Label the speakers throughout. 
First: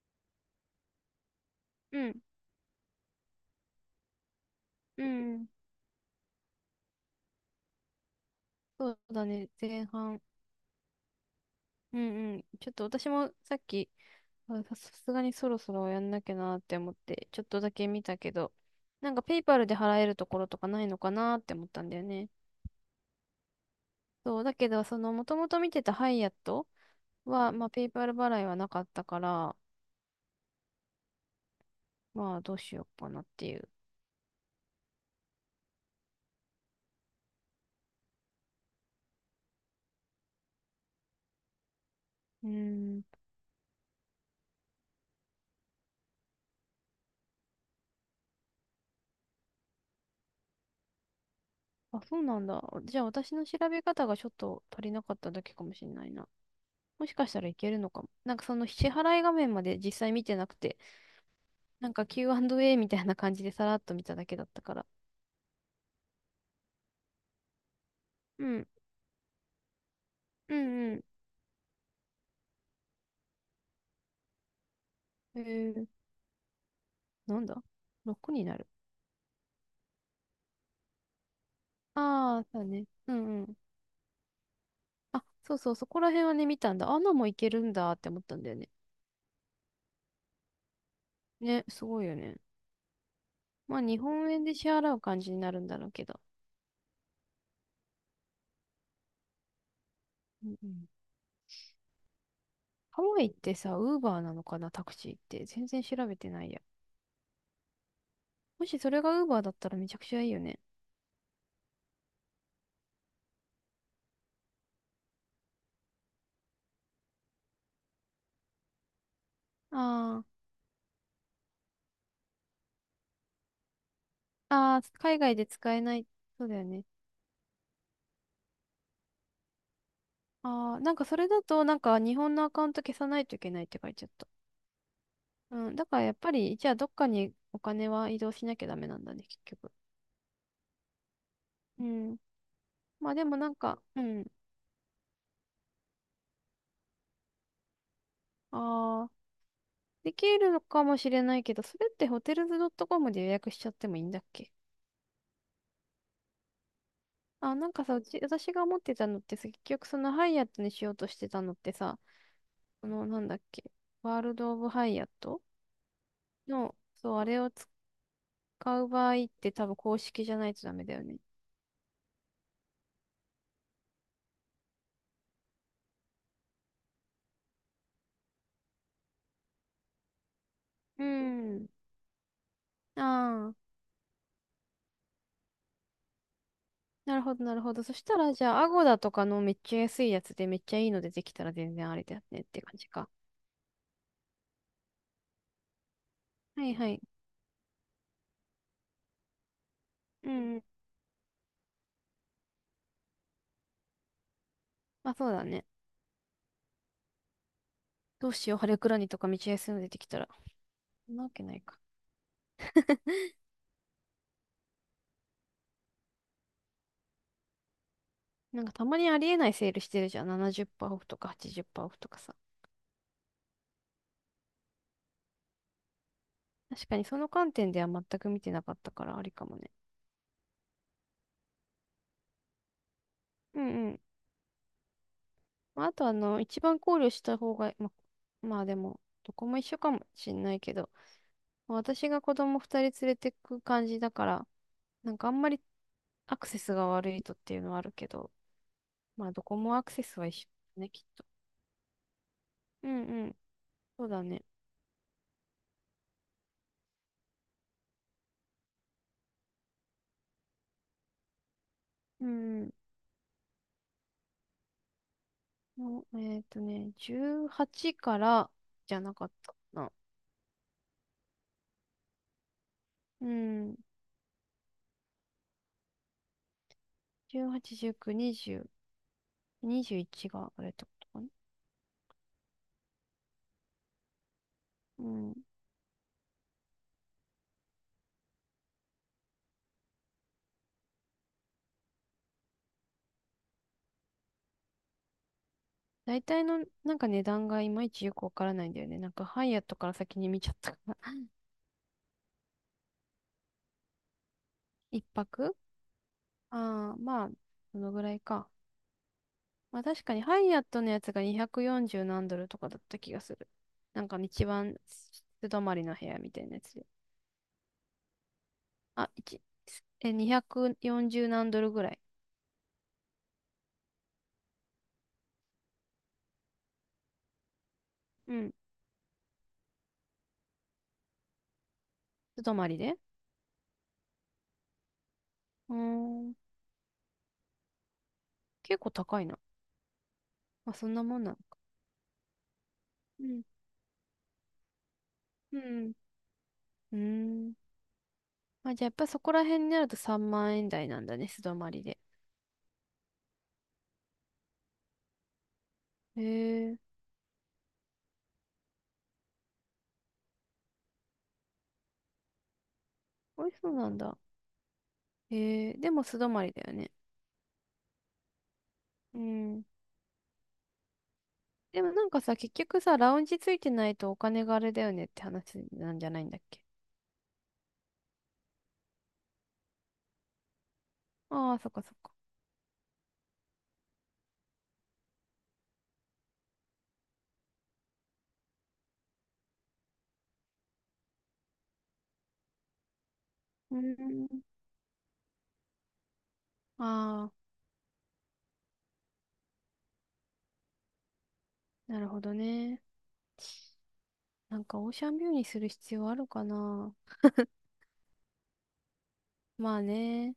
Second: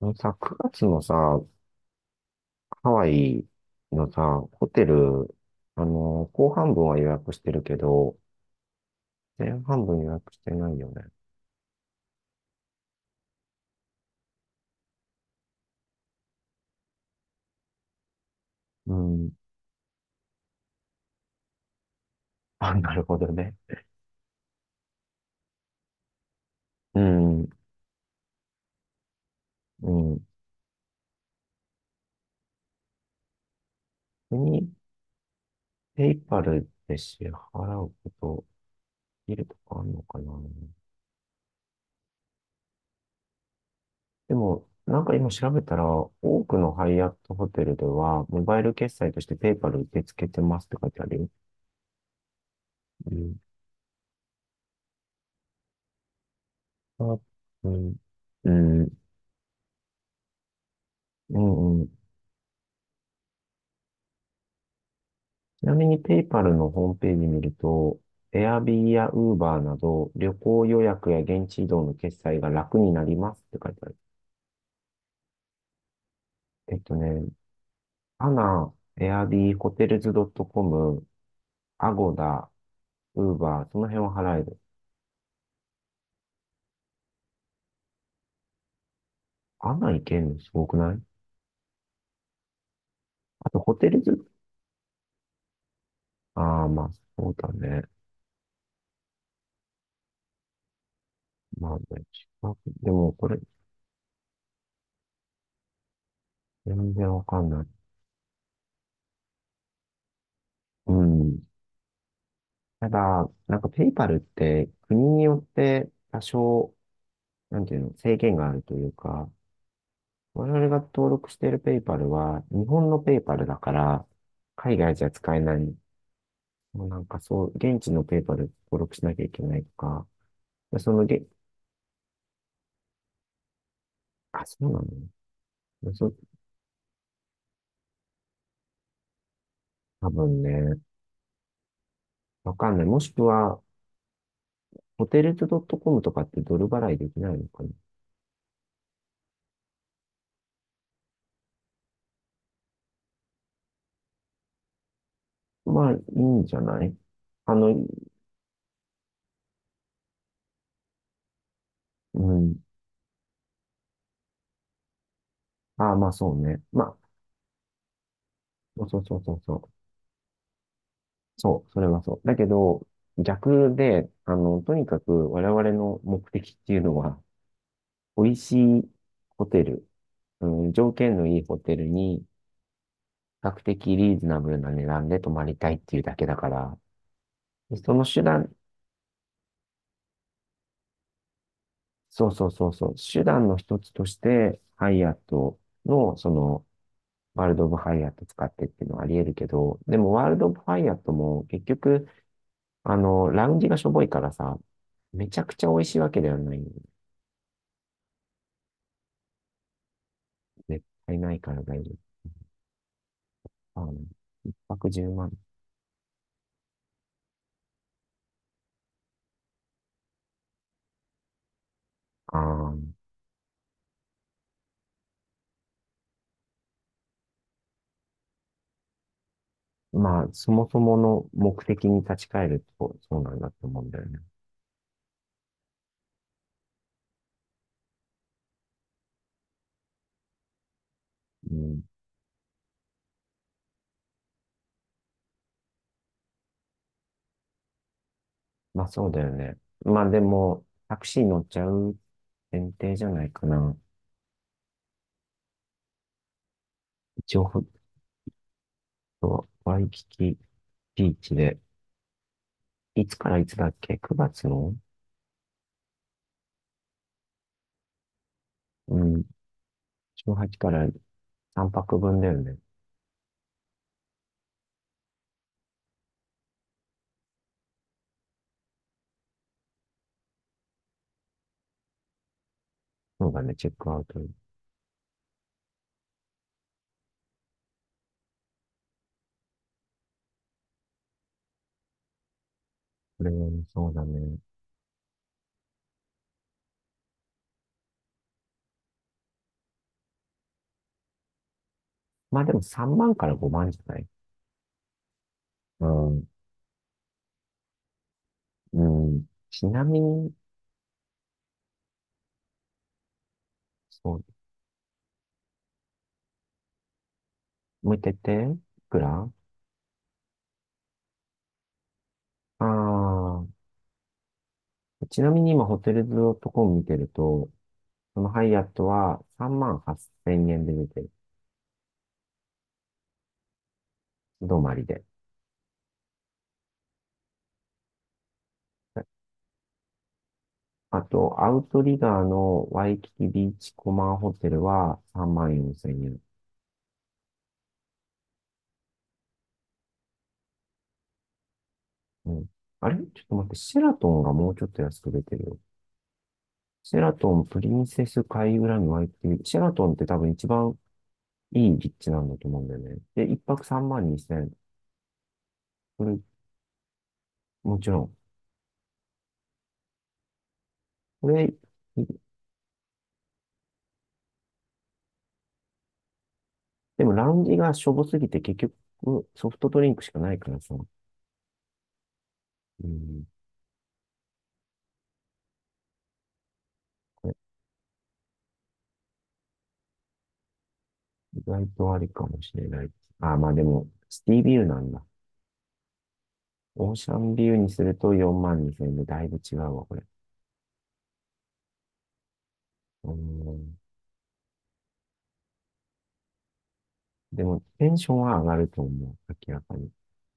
Speaker 1: あのさ、9月のさ、
Speaker 2: うん、
Speaker 1: ハワイのさ、ホテ
Speaker 2: う
Speaker 1: ル、
Speaker 2: ん、
Speaker 1: 後半分は予約してるけど、
Speaker 2: そうだね、
Speaker 1: 前半
Speaker 2: 前
Speaker 1: 分予
Speaker 2: 半。
Speaker 1: 約してないよね。
Speaker 2: うんうん。ちょっと私もさっき、さすがにそろそろやんなきゃなって思って、ちょっとだけ見たけど、
Speaker 1: う
Speaker 2: なんか
Speaker 1: ん。
Speaker 2: ペイパルで払えるところとかないのかなって思ったんだよね。
Speaker 1: あ、なるほどね。
Speaker 2: そう、だけど、その、もともと見てたハイアット
Speaker 1: うん、
Speaker 2: は、まあ、ペイパル払いはなかったから、
Speaker 1: うん。
Speaker 2: まあ、どうしようかなっていう。
Speaker 1: 国、ペイパルで支払うこと、いるとかあるのかな。
Speaker 2: うーん。
Speaker 1: でも、なんか今調べたら、多くのハイアットホテルでは、モバイル決済としてペイパル受け付けてますって書いてあるよ。
Speaker 2: あ、そうなんだ。じゃあ、
Speaker 1: う
Speaker 2: 私
Speaker 1: ん。
Speaker 2: の調べ方がちょっと足りなかっただけかもしれないな。もし
Speaker 1: あ、
Speaker 2: かしたらい
Speaker 1: う
Speaker 2: けるの
Speaker 1: ん。
Speaker 2: かも。なんか
Speaker 1: う
Speaker 2: その支
Speaker 1: ん。
Speaker 2: 払い画面まで実際見てなくて、
Speaker 1: うんうん。
Speaker 2: なんか Q&A みたいな感じでさらっと見ただけだったから。
Speaker 1: ちなみにペイパルのホームページ見ると、
Speaker 2: うん。
Speaker 1: Airbnb や Uber など旅
Speaker 2: う
Speaker 1: 行予
Speaker 2: んうん。
Speaker 1: 約や現地移動の決済が楽になりますって書いてある。
Speaker 2: えー、
Speaker 1: えっとね、
Speaker 2: なんだ
Speaker 1: ア
Speaker 2: ?6 になる。
Speaker 1: ナ、Airb、Hotels.com、
Speaker 2: ああ、
Speaker 1: Agoda、
Speaker 2: そうだね。うんうん。
Speaker 1: Uber、その辺は払える。
Speaker 2: あ、そうそう、そこら辺はね、見たんだ。アナもいけるんだって思ったんだよね。
Speaker 1: アナ行けるのすごくない？
Speaker 2: ね、すごいよね。
Speaker 1: あと、ホ
Speaker 2: まあ、
Speaker 1: テ
Speaker 2: 日
Speaker 1: ルズ、
Speaker 2: 本円で支払う感じになるんだろうけど。
Speaker 1: ああ、まあ、そうだね。
Speaker 2: うんうん。
Speaker 1: まあね、近くで
Speaker 2: ハ
Speaker 1: も
Speaker 2: ワイ
Speaker 1: こ
Speaker 2: っ
Speaker 1: れ、
Speaker 2: てさ、ウーバーなのかな、タクシーって。全然調べてないや。
Speaker 1: 全然わかんない。
Speaker 2: もしそれがウーバーだったらめちゃくちゃいいよね。
Speaker 1: うん。ただ、なんかペイパルって国によって多少なんていうの、制限があるというか、
Speaker 2: あ
Speaker 1: 我々が登録しているペイパルは、日本のペイパルだから、
Speaker 2: あ、
Speaker 1: 海
Speaker 2: ああ、
Speaker 1: 外じゃ
Speaker 2: 海外
Speaker 1: 使え
Speaker 2: で
Speaker 1: ない。
Speaker 2: 使えない。そうだよね。
Speaker 1: もうなんかそう、現地のペイパル登録しなきゃいけないとか、
Speaker 2: ああ、
Speaker 1: そ
Speaker 2: なんか
Speaker 1: の
Speaker 2: そ
Speaker 1: げ、
Speaker 2: れだと、なんか日本のアカウント消さないといけないって書いちゃった。
Speaker 1: あ、そうな
Speaker 2: うん、だ
Speaker 1: の
Speaker 2: からやっぱり、じゃあどっかにお金は移動しなきゃダメなんだね、結局。
Speaker 1: 多分ね、
Speaker 2: うん。
Speaker 1: わかんない。もし
Speaker 2: まあ
Speaker 1: く
Speaker 2: でもなん
Speaker 1: は、
Speaker 2: か、うん。
Speaker 1: ホテルズドットコムとかってドル払いできないのかな？
Speaker 2: ああ、できるのかもしれないけど、それってホテルズ .com で予約しちゃってもいいんだっけ？
Speaker 1: まあ、いいんじゃない？あ
Speaker 2: あ、
Speaker 1: の、
Speaker 2: なんかさ、うち、私が思ってたのってさ、結局そのハイアットにしようとしてたのってさ、
Speaker 1: うん。
Speaker 2: このなんだっけ、ワールド・オブ・ハイアット
Speaker 1: ああ、まあそうね。
Speaker 2: の、
Speaker 1: まあ、
Speaker 2: そう、あれを使
Speaker 1: そ
Speaker 2: う
Speaker 1: うそう
Speaker 2: 場
Speaker 1: そう
Speaker 2: 合っ
Speaker 1: そう
Speaker 2: て
Speaker 1: そ
Speaker 2: 多分
Speaker 1: う。
Speaker 2: 公式じゃないとダメだよね。
Speaker 1: そう、それはそう。だけど、逆で、とにかく我々の目的っていうのは、美味しいホテル、うん、条
Speaker 2: う
Speaker 1: 件のいいホ
Speaker 2: ん。
Speaker 1: テルに、比
Speaker 2: あ
Speaker 1: 較
Speaker 2: あ。
Speaker 1: 的リーズナブルな値段で泊まりたいっていうだけだから、
Speaker 2: なるほど、なるほど。そ
Speaker 1: そ
Speaker 2: し
Speaker 1: の
Speaker 2: た
Speaker 1: 手
Speaker 2: ら、じ
Speaker 1: 段、
Speaker 2: ゃあ、アゴダとかのめっちゃ安いやつでめっちゃいいの出てきたら全然あれだよ
Speaker 1: そう
Speaker 2: ねっ
Speaker 1: そう
Speaker 2: て
Speaker 1: そ
Speaker 2: 感
Speaker 1: うそ
Speaker 2: じ
Speaker 1: う、
Speaker 2: か。
Speaker 1: 手段の一つとして、ハイアットの、そ
Speaker 2: は
Speaker 1: の、
Speaker 2: いはい。
Speaker 1: ワールド・オブ・ハイアット使ってっていうのはあり得るけど、でもワー
Speaker 2: う
Speaker 1: ルド・オ
Speaker 2: んう
Speaker 1: ブ・
Speaker 2: ん。
Speaker 1: ハイアットも結局、ラウンジがしょぼいからさ、
Speaker 2: まあそ
Speaker 1: め
Speaker 2: う
Speaker 1: ちゃ
Speaker 2: だ
Speaker 1: くち
Speaker 2: ね。
Speaker 1: ゃ美味しいわけではない。
Speaker 2: どうしよう、ハレクラニとかめっちゃ安いの出てきたら。
Speaker 1: 絶
Speaker 2: そん
Speaker 1: 対
Speaker 2: なわ
Speaker 1: ない
Speaker 2: け
Speaker 1: か
Speaker 2: ない
Speaker 1: ら
Speaker 2: か。
Speaker 1: 大丈夫。一泊10万。
Speaker 2: なんかたまにありえないセールしてるじゃん。70%オフとか80%オフとかさ。
Speaker 1: ああ、
Speaker 2: 確かにその観点では全く見てなかったからありかもね。
Speaker 1: まあ、そもそもの目的に立ち返ると、そうなんだ
Speaker 2: うん
Speaker 1: と思う
Speaker 2: う
Speaker 1: んだ
Speaker 2: ん。
Speaker 1: よね。
Speaker 2: まあ、あとあの、一番考慮した方が、ま、まあでも、どこも一緒かもしんないけど、
Speaker 1: う
Speaker 2: まあ
Speaker 1: ん。
Speaker 2: 私が子供二人連れてく感じだから、なんかあんまりアクセスが悪いとっていうのはあるけど、
Speaker 1: まあ、そうだ
Speaker 2: ま
Speaker 1: よ
Speaker 2: あどこ
Speaker 1: ね。
Speaker 2: もアク
Speaker 1: ま
Speaker 2: セ
Speaker 1: あ、
Speaker 2: ス
Speaker 1: で
Speaker 2: は一緒
Speaker 1: も、
Speaker 2: だね、
Speaker 1: タ
Speaker 2: きっ
Speaker 1: クシ
Speaker 2: と。
Speaker 1: ー乗っちゃう前
Speaker 2: う
Speaker 1: 提
Speaker 2: ん
Speaker 1: じゃな
Speaker 2: う
Speaker 1: い
Speaker 2: ん、
Speaker 1: かな。
Speaker 2: そうだね。
Speaker 1: 一応、ほんとワイキキビーチで、
Speaker 2: うんうん、
Speaker 1: いつからいつだっけ ?9 月の。
Speaker 2: もう18からじゃ
Speaker 1: う
Speaker 2: な
Speaker 1: ん。
Speaker 2: かったかな。
Speaker 1: 18から3泊分だよね。
Speaker 2: うん、18、19、20、21があれってことかな。
Speaker 1: そうだね、チェックアウト。
Speaker 2: うん。
Speaker 1: これはねそうだね。
Speaker 2: 大体のなんか値段がいまいちよくわからないんだよね。なんかハイアットから先に見ちゃったから。
Speaker 1: まあでも3万から5万じゃない？
Speaker 2: 一泊。
Speaker 1: うん。
Speaker 2: ああー、まあ、そのぐらいか。
Speaker 1: うん。ち
Speaker 2: まあ
Speaker 1: なみ
Speaker 2: 確かに
Speaker 1: に
Speaker 2: ハイアットのやつが240何ドルとかだった気がする。なん
Speaker 1: そ
Speaker 2: か
Speaker 1: う。
Speaker 2: 一番素泊まりの部屋みたいなやつで。
Speaker 1: もう一回言って。いく
Speaker 2: あ、
Speaker 1: ら？あ
Speaker 2: 1、え、240何ドルぐらい。
Speaker 1: あー、ちなみに今ホテルズドットコム見てると、その
Speaker 2: う
Speaker 1: ハ
Speaker 2: ん。
Speaker 1: イアットは3万8000円で出てる。
Speaker 2: 素泊まりで。
Speaker 1: 泊まりで。
Speaker 2: うーん。結構高いな。まあそん
Speaker 1: あ
Speaker 2: なもんなの
Speaker 1: と、ア
Speaker 2: か。
Speaker 1: ウトリガーのワイキ
Speaker 2: う
Speaker 1: キ
Speaker 2: ん。
Speaker 1: ビーチコマンホテルは3万
Speaker 2: う
Speaker 1: 4000
Speaker 2: ん。
Speaker 1: 円。
Speaker 2: うーん。まあじゃあやっぱそこら辺になると3万円台なんだね、素泊まりで。
Speaker 1: うん。あれちょっと待って、シェラトンがもうちょっと安く出てるよ。
Speaker 2: へえ。
Speaker 1: シェラトン、プリンセス海浦にワイキキビーチ。シェラトンって多分一番いい立地なんだと思うんだよね。で、一
Speaker 2: 美味し
Speaker 1: 泊
Speaker 2: そう
Speaker 1: 3
Speaker 2: なん
Speaker 1: 万
Speaker 2: だ。
Speaker 1: 2000。
Speaker 2: へえ。でも
Speaker 1: これ、
Speaker 2: 素泊まりだよね。
Speaker 1: もちろん。
Speaker 2: うん。
Speaker 1: これ、
Speaker 2: でもなん
Speaker 1: 一
Speaker 2: かさ、結局さ、ラウンジついてないとお金があれだよねって話なんじゃないんだっけ？
Speaker 1: でもラウンジがしょぼすぎて結局ソフトドリンクしかないからさ。
Speaker 2: ああー、そっかそっか。
Speaker 1: うん。これ意外とありかもしれない。あ、まあで
Speaker 2: う
Speaker 1: も、シ
Speaker 2: ー
Speaker 1: テ
Speaker 2: ん。
Speaker 1: ィビューなんだ。オーシャ
Speaker 2: あ
Speaker 1: ンビューにすると4万2000円でだいぶ違うわ、これ。
Speaker 2: あ、なるほどね。
Speaker 1: うん。
Speaker 2: なんかオーシャンビューにする必要あるかな。
Speaker 1: でも、テンションは上がると思う。明らか
Speaker 2: まあ
Speaker 1: に。
Speaker 2: ね。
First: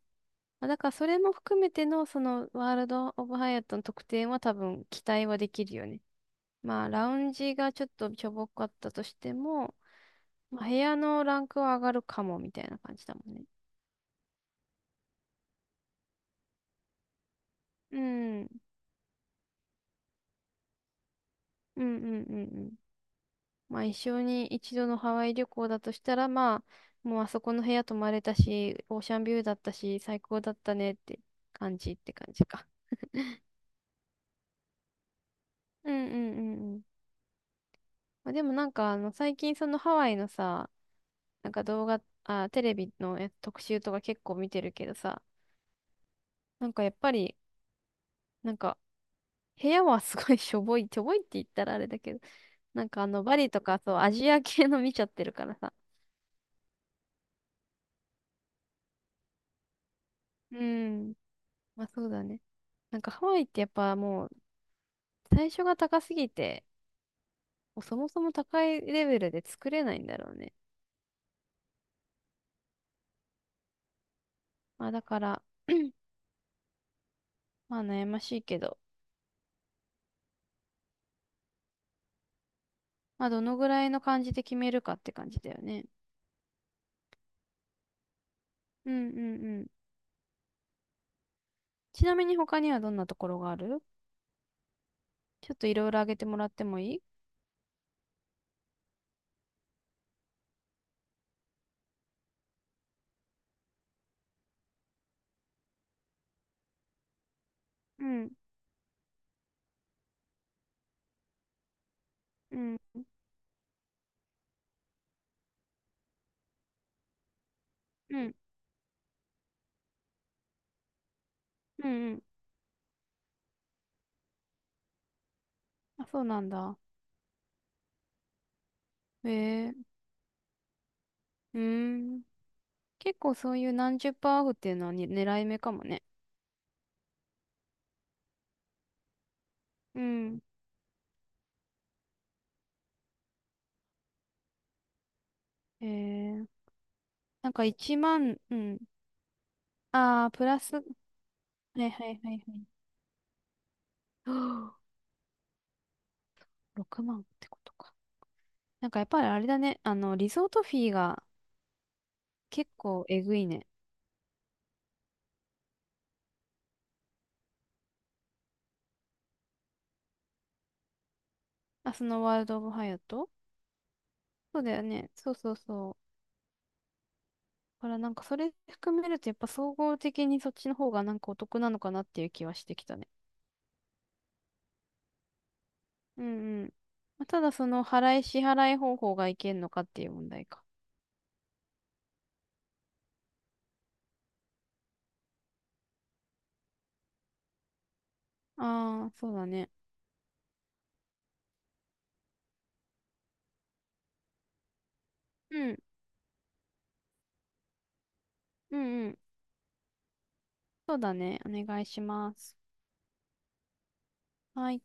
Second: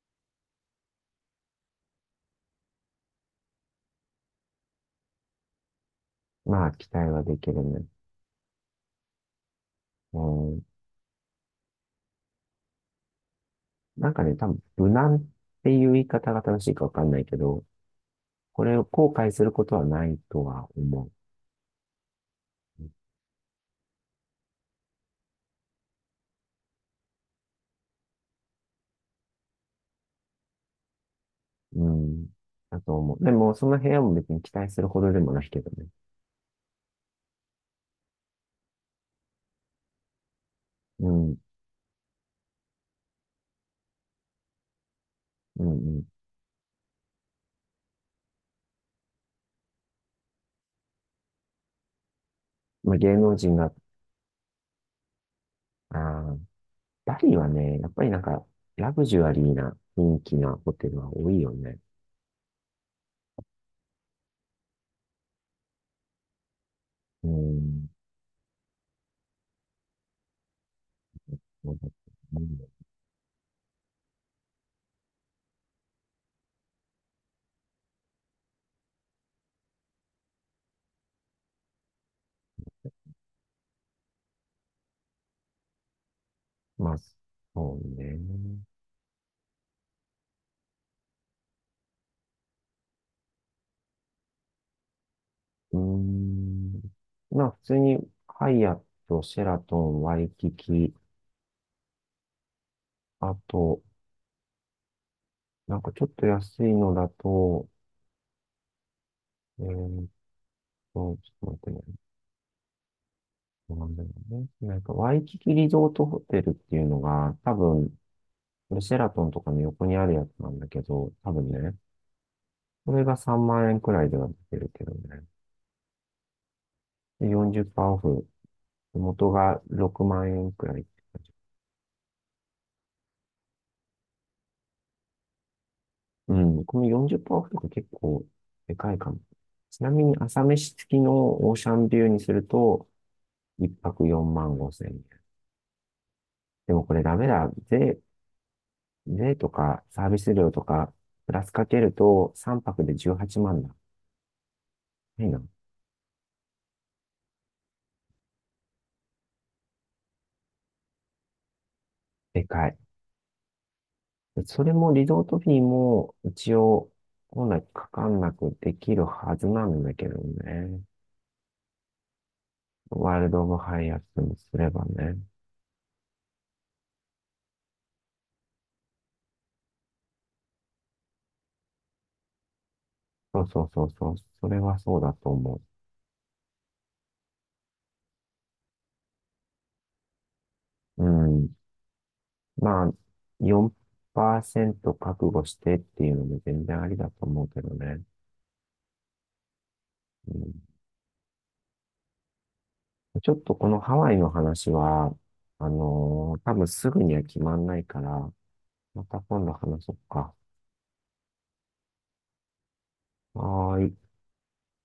Speaker 2: まあだからそれも含めてのそのワールド・オブ・ハイアットの特典は多分期待はできるよね。
Speaker 1: まあ、
Speaker 2: まあ
Speaker 1: 期
Speaker 2: ラ
Speaker 1: 待
Speaker 2: ウ
Speaker 1: は
Speaker 2: ン
Speaker 1: でき
Speaker 2: ジ
Speaker 1: る
Speaker 2: がち
Speaker 1: ね。
Speaker 2: ょっとしょぼかったとしても、
Speaker 1: う
Speaker 2: ま
Speaker 1: ん。
Speaker 2: あ、部屋のランクは上がるかもみたいな感じだもんね。
Speaker 1: なんかね、多分、無難っていう言い方が正しいかわかんないけど、
Speaker 2: うん。うん
Speaker 1: これを後悔することはないとは思う。
Speaker 2: うんうんうん。まあ一生に一度のハワイ旅行だとしたら、まあ、もうあそこの部屋泊まれたし、オーシャンビューだったし、最高だったねって感
Speaker 1: う
Speaker 2: じって感
Speaker 1: ん。
Speaker 2: じか。
Speaker 1: だと思う。でも、その部屋も別に期待するほどでもないけどね。
Speaker 2: うんうんうんうん。まあ、でもなんかあの最近そのハワイのさ、
Speaker 1: うん。
Speaker 2: なんか動画、あ、テレビのや特集とか結構見てるけどさ、
Speaker 1: うん、うん。
Speaker 2: なんかやっぱり、なんか部屋はすごい しょぼい、しょぼいって言ったらあれだけど、なん
Speaker 1: まあ、
Speaker 2: かあ
Speaker 1: 芸
Speaker 2: の
Speaker 1: 能
Speaker 2: バリ
Speaker 1: 人
Speaker 2: と
Speaker 1: が、
Speaker 2: かそうアジア系の見ちゃってるからさ。
Speaker 1: ああ、バリはね、やっぱりなんか、ラグジュアリーな雰囲気な
Speaker 2: う
Speaker 1: ホテルは
Speaker 2: ん。
Speaker 1: 多いよね。
Speaker 2: まあそうだね。なんかハワイってやっぱもう最初が高すぎて、
Speaker 1: う
Speaker 2: もう
Speaker 1: ん。
Speaker 2: そもそも高いレベルで作れないんだろうね。
Speaker 1: そうだと思う。
Speaker 2: まあだから、まあ悩ましいけど、まあどのぐらいの感じで決めるかって感じだよね。
Speaker 1: まあ、そうね。
Speaker 2: うんうんうん。ちなみに他にはどんなところがある？ちょっとい
Speaker 1: うー
Speaker 2: ろいろ挙げてもらって
Speaker 1: ん。
Speaker 2: もいい？
Speaker 1: まあ、普通に、ハイアット、シェラトン、ワイキキ、あと、なんかちょっと安いのだと、
Speaker 2: うん
Speaker 1: えーっちょっと待って。
Speaker 2: うん
Speaker 1: そうなんだよね。なんか、ワイキキリゾートホテルっていうのが、多分、
Speaker 2: うん
Speaker 1: シェラトンとかの横にあるやつなんだけど、多分ね、
Speaker 2: うんうん。
Speaker 1: これが3万円くらいでは出てるけどね。
Speaker 2: あ、そうなんだ。
Speaker 1: で、40%オフ。
Speaker 2: へ
Speaker 1: 元が
Speaker 2: え、
Speaker 1: 6万円くらいって感じ。
Speaker 2: うーん。結構そういう何十パーオフっていうのはに狙い目かもね。
Speaker 1: うん、この40%オフとか結構でかいかも。ちな
Speaker 2: う
Speaker 1: みに
Speaker 2: ん。
Speaker 1: 朝飯付きのオーシャンビューにすると、1泊4万5千円。
Speaker 2: へえ、
Speaker 1: でもこれダメだ。
Speaker 2: なんか1
Speaker 1: 税、
Speaker 2: 万、うん。
Speaker 1: 税とかサービ
Speaker 2: ああ、
Speaker 1: ス
Speaker 2: プ
Speaker 1: 料
Speaker 2: ラ
Speaker 1: と
Speaker 2: ス、は
Speaker 1: か、プラスかけ
Speaker 2: いはい
Speaker 1: る
Speaker 2: はいは
Speaker 1: と
Speaker 2: い。
Speaker 1: 3泊で18万だ。
Speaker 2: はあ
Speaker 1: いいな。
Speaker 2: 6万ってことか。なんかやっぱりあれだね。あの、リゾートフィーが
Speaker 1: でか
Speaker 2: 結
Speaker 1: い。
Speaker 2: 構えぐいね。
Speaker 1: それもリゾートフィーも一応本来かかんなくできるはずなんだけどね。
Speaker 2: あ、そのワールド・オブ・ハヤ
Speaker 1: ワール
Speaker 2: ト？
Speaker 1: ド・オブ・ハイアットにす
Speaker 2: そう
Speaker 1: れ
Speaker 2: だよ
Speaker 1: ば
Speaker 2: ね。
Speaker 1: ね。
Speaker 2: そうそうそう。だからなんかそれ含めるとやっぱ総合的にそっちの方がなんかお得なのかなっていう気はしてきたね。
Speaker 1: そうそうそうそう。それはそうだと思
Speaker 2: うんうん。まあ、ただその払い支払い方法がいけんのかっていう問題か。
Speaker 1: う。うん。まあ、4%覚悟してっていうのも全然ありだと思うけどね。
Speaker 2: ああ、そうだね。
Speaker 1: うん、ちょっとこのハワイの話は、
Speaker 2: うん。
Speaker 1: 多分すぐには決まんないから、
Speaker 2: うん
Speaker 1: ま
Speaker 2: うん。
Speaker 1: た今度話そうか。
Speaker 2: そうだね。お願いします。
Speaker 1: はーい。
Speaker 2: はい。